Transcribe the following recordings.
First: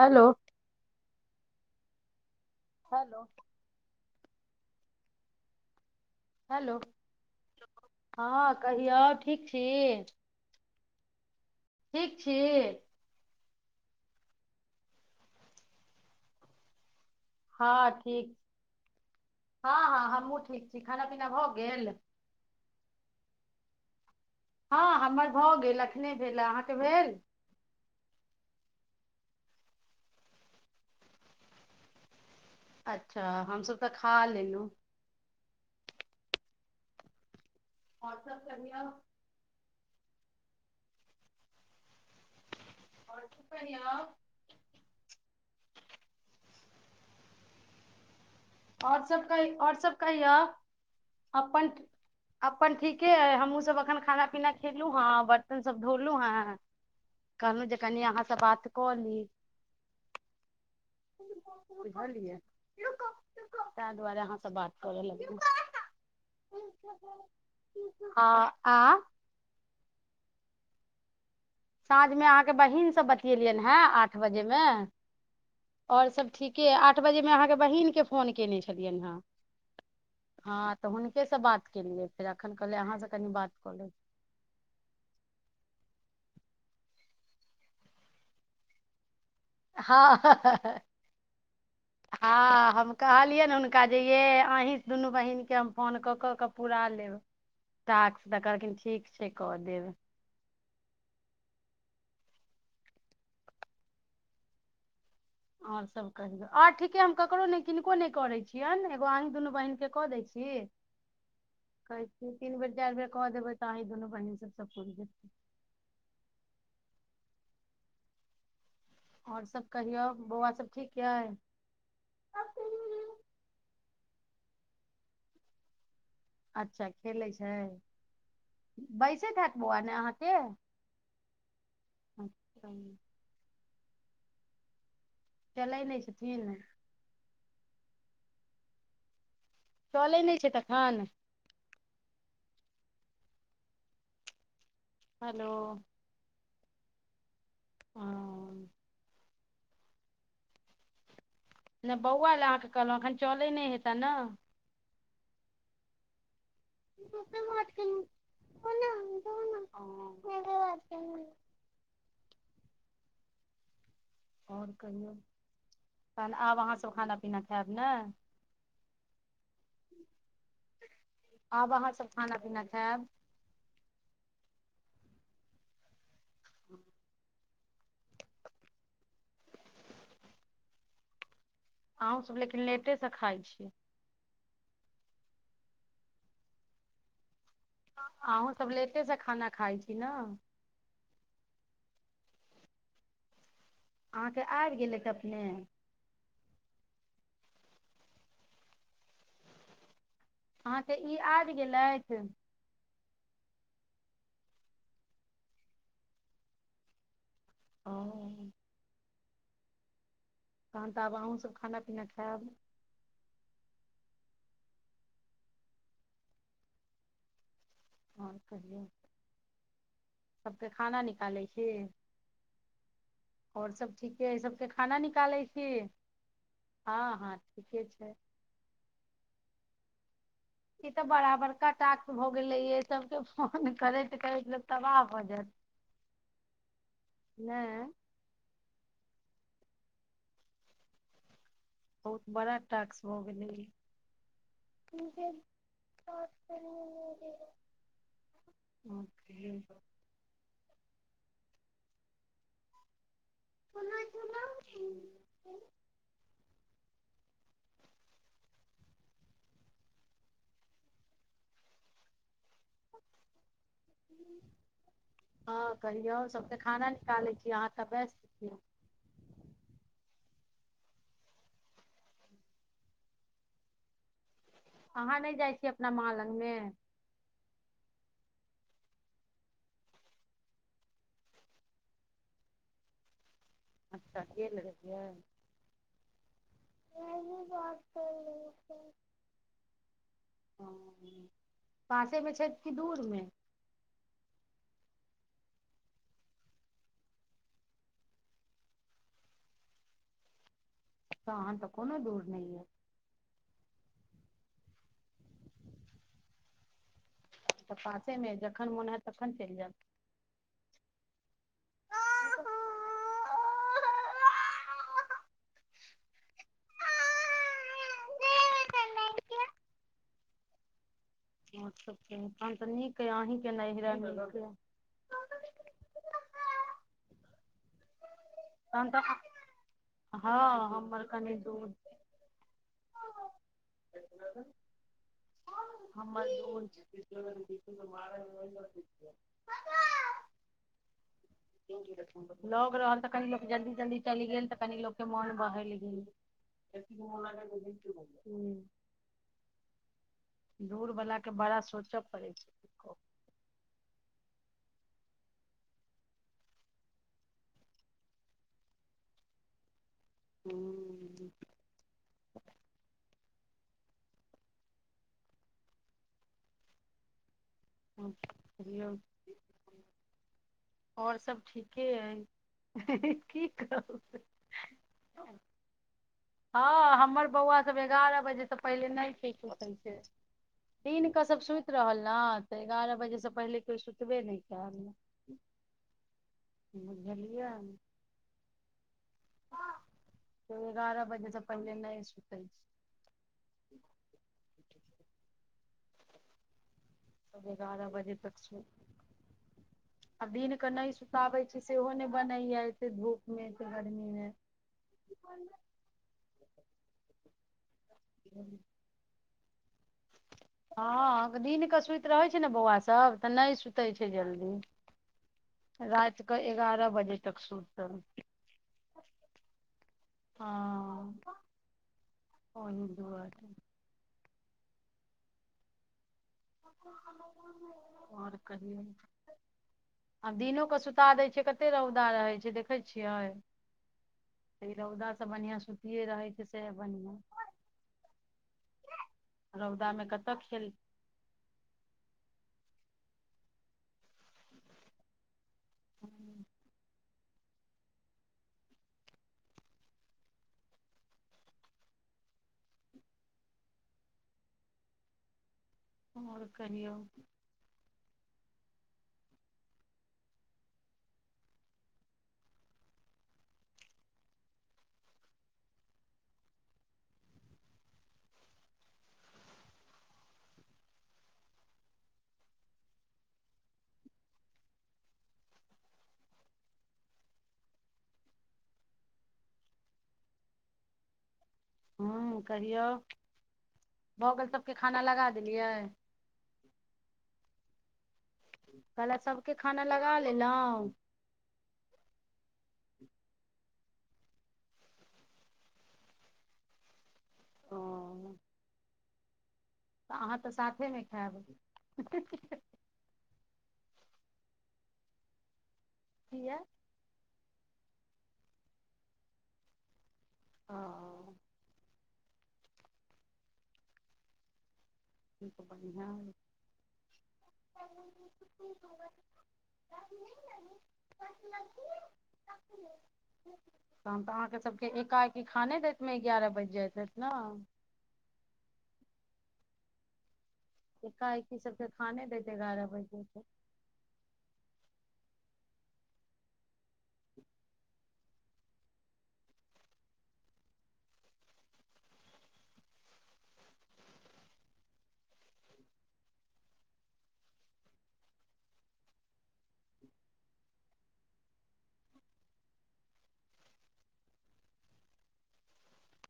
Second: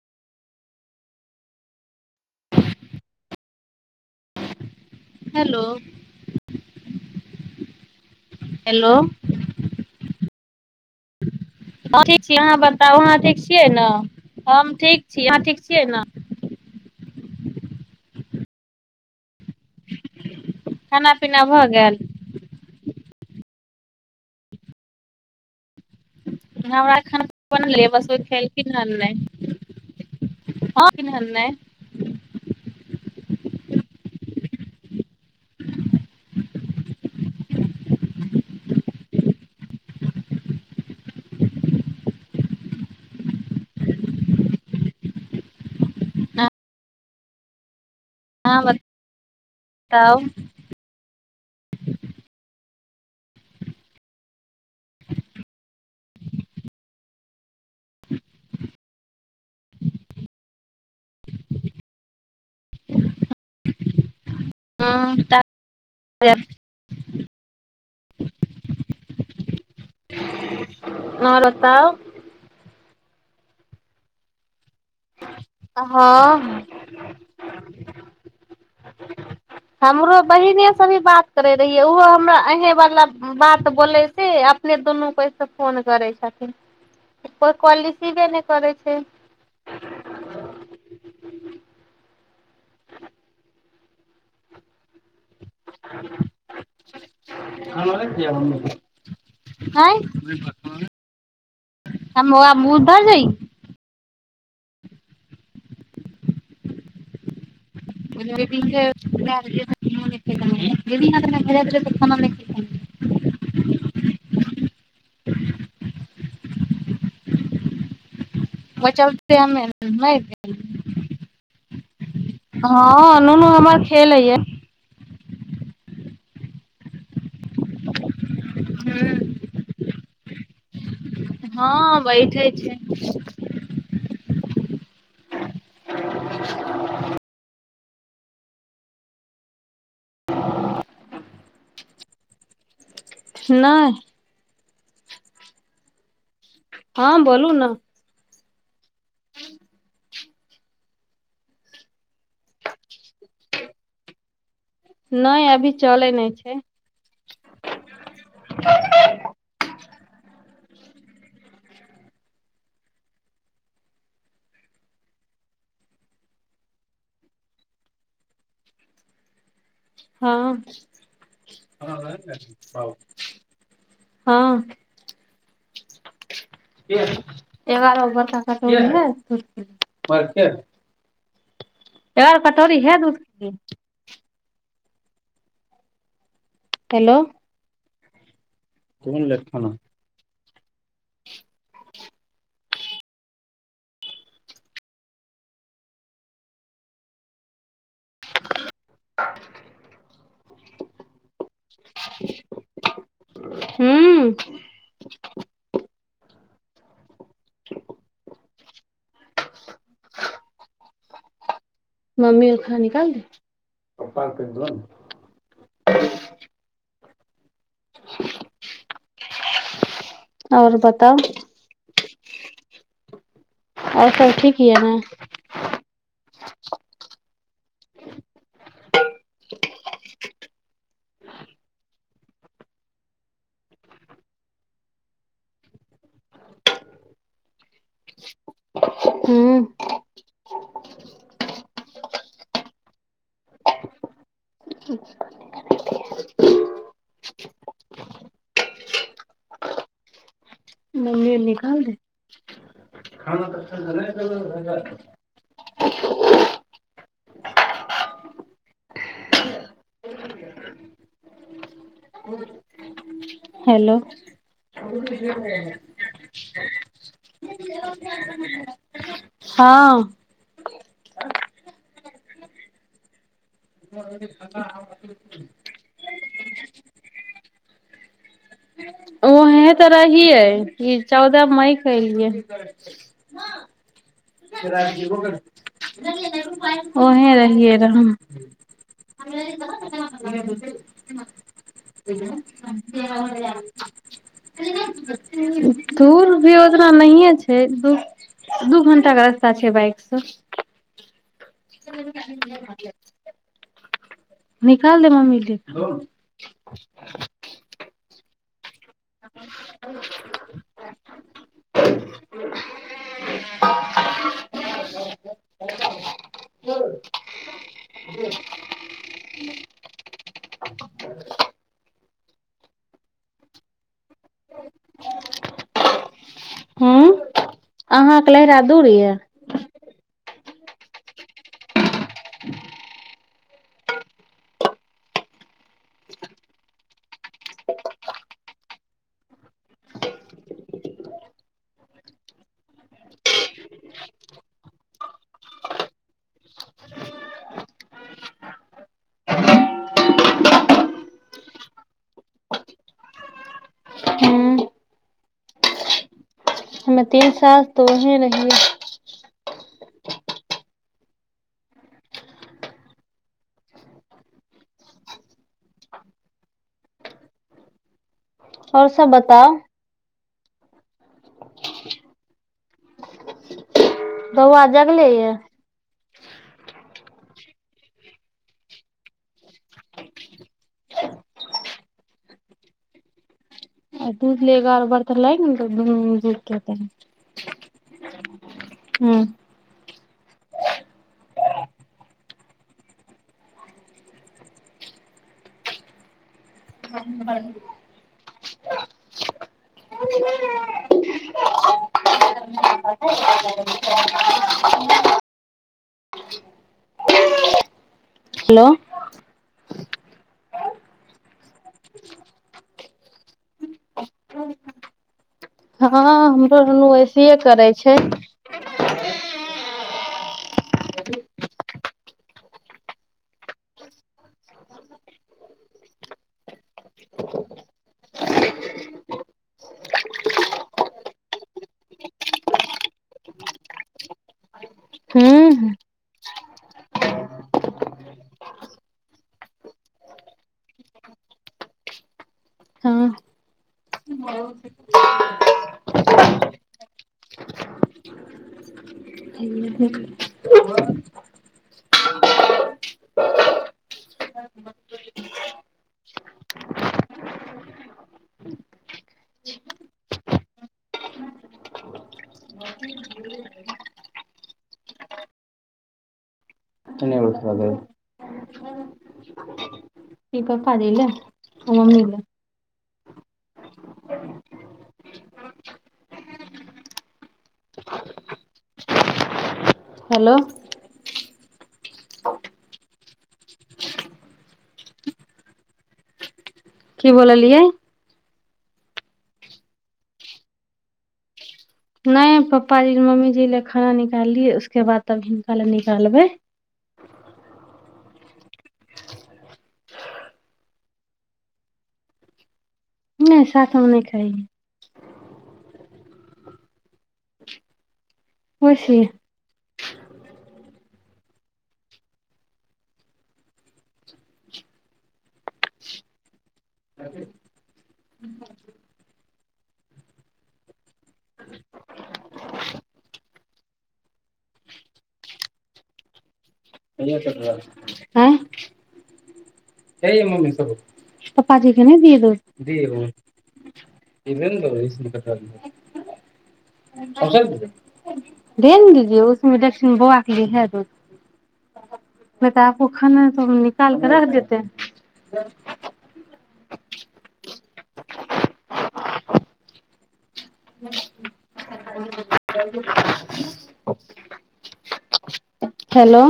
Hello hello. Hello- hello हँ hello कहियौ ठीक छी? हम ठीक छी अहाँ बताउ अहाँ ठीक छियै ने हम ठीक छी अहाँ ठीक छियै ने। हाॅं ठीक छी, हाॅं हाॅं हमहहुँ ठीक छी, खाना पीना भ गेल। हाॅं हमर भ गेल। एखने भेल अहाँके हम भेल अखैन बनेलिये बस ओ खेलखिन हे नै, हाॅं खेलखिन ये नै। अच्छा हमसब त खा लेलहुं। और सब कहियौ। और की कनिया। अहाँ और सब कहि और सब बताउ कहियौ अपन अपन ठीके अछि हमहुँ सब एखन खाना पीना खेलहुँ हें, बर्तन सब धोलहु हें। कहलहुँ जे कनि अहाँ से बात कऽ ली। बुझलियै। तै दुआारे अहाॅं त बात करे लगलहुं। हाॅं आ हाॅं ओ [unintelligible] साँझमे अहाँके बहिन से बतियेलियन हे आठ बजे में और सब ठीके हँ ये, आठ बजे में अहाँके बहिन के फोन केने छलियनि हें। हमरो बहिने से अभी बात करे रहियै उहो केलियै फेर हमरा एखन अहीं कहलियै वला अहाँसँ कनि बात कऽ लै बोलै से अपने दुनू बहिन त फोन करै छथिन। कोइ काॅल रिसिवे ने करै छै। हाॅं, ह ह ह। हाॅं हम कहलियैन हुनका जे यै अहीं दुनु बहिन के हम फोन क क के पूरा लेब। टास्क त कहलखिन ठीक छै क देब। हमहुँ आब मूंह धो ली। और सब कहियौ, और ठीके हम ककरो नै किनको ने करै छियेन एगो अहि दुनू बहिनके क दै छी, कहै छी। तीन बेर चारि बेर क देबै त अही दुनू बहिन सब से पुरि जेतै। बचल छे आओर आब सभ कहियौ नै बौआ [unintelligible] सभ ठीक यइ हाॅं नुनु हमर खेलै ये अच्छा खेलै छै, हूँ बैसैत हैत बौआ ने अहाँके? हाॅं बैठेइ छै। चलै नै छथिन? चलै ने छैय तखन नय हैलो ह बोलू न हाॅं ने बौआ लै अहाॅं के कहलौ एखन चलै ने हेता न। नैय अभी चलै नै छै। [unintelligible] ओर कहियौ तहन आब अहाँ सब खाना पीना खैब ने ह आब अहाँसभ खाना पीना हं खायब ग्यारह गो बड़का कटोरी रहै [unintelligible] एगो अहूँसभ आर लेकिन कटोरी हे लेटेसँ दूध खाइ के छी कि हैलो अहूॅं सब लेटे सऽ खाना खाइ छी न। अहाँ के आबि गेलैथ अपने अहाँ के इ आइब गेलैथ। हूंऽ ओ तहन तऽ आब अहूँसब खाना- पीना खायब मम्मी खाना निकाल दिये पप्पा कऽ पेहले दोहो न ओर कहियौ सबके और खाना बताउ निकालै छी। ओर सब और ठीके एहि ठीक सबके ये ने खाना निकालै छी। हँ-हँ ठीके छैय। ई तऽ बराबरका टास्क भऽ गेले य सबके फोन करैत-करैत लोक तबाह भऽ जेत नै हुॅं बहुत बड़ा टाक्स भऽ गेलै इ [unintelligible] ओर कहियो मम्मी ओ निकाल दे [unintelligible] हेलो हँ कहियो सबके खाना निकालें छी अहाँ तऽ व्यस्त छी। हँऽ [unintelligible] अहाँ नहि जाए छी अपना माँ लंग मे [inaudible] ओहें तऽ रहियै ई चौदह मई कऽ एलिये अच्छा गे ओहें रहियै रहम [unintelligible] [unintelligible] [unintelligible] पासेमे छै कि दूरमे दूर भी ओतना नहिये छैय दूर दू घंटा कऽ रास्ता छैय बाइक सँ। तहन तऽ कोनो दूर नहि यै। निकाल दे मम्मी के। तऽ पासे में जखन मोन हयत तखन चलि जायब। आ [unintelligible] [unintelligible] ओर सब कहीं हम तऽ नीक ह अहीं के नैहरा नीक ए। हूं अहाँके लहिरा दूर तहन तऽ यऽ। हँ हमर कनी दूर [unintelligible] हमर दूर छै। लग रहल तऽ कनी लोक जल्दी-जल्दी चलि गेल तऽ कनी लोकके मोन बहेल गेल। त म नहि बै [unintelligible] दूर बलाक बड़ा सोचऽ पड़ैत छै। हूँ हमे तीन साल तऽ ओहें रहियै। हू और सब और कहियो। सब बताउ और सब ठीके अइ की कहू। बौआ जगले या? हँ हमर बौआ सब एगारह बजेसँ पहिले नहि सुतऽ छैय। दिन कऽ सब सुति रहल ने तऽ एगारह बजे से पहिले कियो सुतबे नहि दूध लेगा और कयल बर्तन लाएंगे ना तो दुनू दूध कहते हैं बुझलियै। हू। एग्यारह बजे से पहिने नहि सुतै छै। एगारह बजे तक सु आ दिन के नहि सुताबै छी सेहो ने बनैया, एते धूप में एते गर्मी में। ह हेलो [inaudible] हँ दिनके सुति रहैत छै ने बौआ सभ तऽ नहि सुतै छै जल्दी। हँ राइत कऽ हमरो एगारह नुनू बजे ऐसेहे तक करै छै सूतल। हँ ओही दुआरे। और कहियौ। आब दिनोके सुता दैत छियै, कतेक रौदा रहैत छै देखै छियै। तऽ ई रौदा सब बनिआँ हूँ सुतिए रहै छै से बनिआँ। रौदा में कतऽ खेल हूं। हू [inaudible] ठीक [unintelligible] आ [inaudible] और कहियौ। अखैन नै उठल यऽ। इ पप्पा दीले आ मम्मी ल। हेलो। हं कहियौ, भगेल सबके खाना लगा देलियै। की बोललियै। कहले सबके खाना लगा लेलहुँ। एय पप्पा जी मम्मी जी लए खाना निकाल लियै उसके बाद तब हिनका लए निकालबै। ओ तऽ अहाँ तऽ साथेमे खायब। ही-ही-ही -हे। नहि साथो मे नहि खाय। कीये। खुशी। ऑ ठीक पप्पा जी गांव [unintelligible] राति में नींद लेबहि, परसु लेबहि, तरसु लेब। तहन तऽ अहाँके सभके एकाएकी खाने दैतमे एगारह बाजि जायइत हैत न। हँ कय यै मम्मी सब एकाएकी सबके खाने दैत एगारह बजे के इ भेल न रिकसलि कटा दियौ। पाउडर दुध अय, घै न दियौ दुध, उसमे डेकक्षिण बौआ के इहै दूध ‌ बेटा अप्पु, खाना सब निकालके रख देते। [unintelligible] हेलो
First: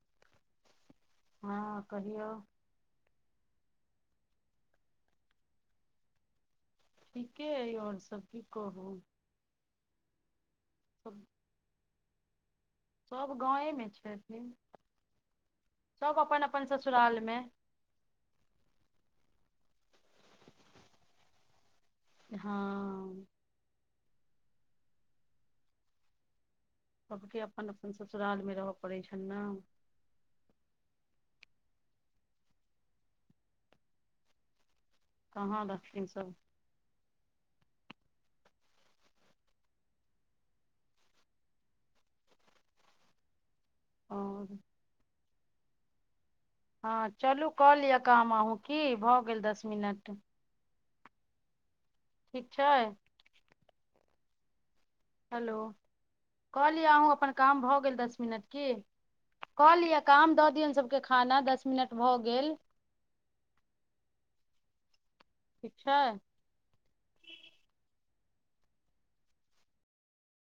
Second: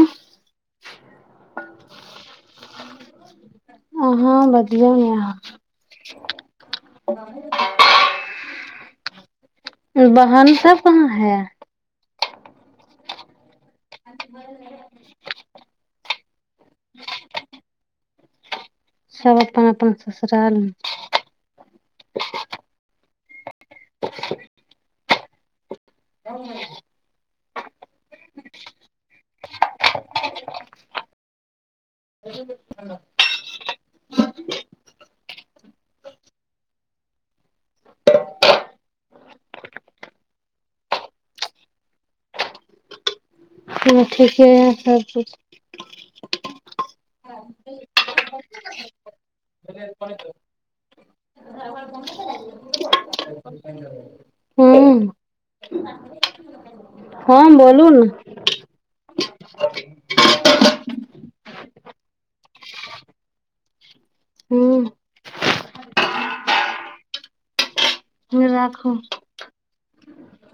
हँ कहियौ। अहाँ बढियो ने ऑ। टीके अइ आओर सब की कहू। इस बहन सब कहाँ है। सब गांवे मे छथिन, सब अप्पन अप्पन ससुराल मे। सब अप्पन- अप्पन ससुराल मे। ते हा म। जाउ ने। सबके अप्पन -अपपन ससुराल मे रहय पड़ैय छनि ने। विजय थाला। कहाँ रखथिन सब। ह ठीके हँ य, सब कुछ। हँ चलू कऽ लिअ काम अहूँ की भऽ गेल दस मिनट। ठीक छै। ै [unintelligible] हँ हेलो, कहलियै अहूँ अप्पन हँ काम भऽ बोलू गेल ने दस मिनट की। कऽ लियअ काम दऽ दियनि सभके खाना, दस मिनट भऽ गेल। हू ठीक छैय। लाखू।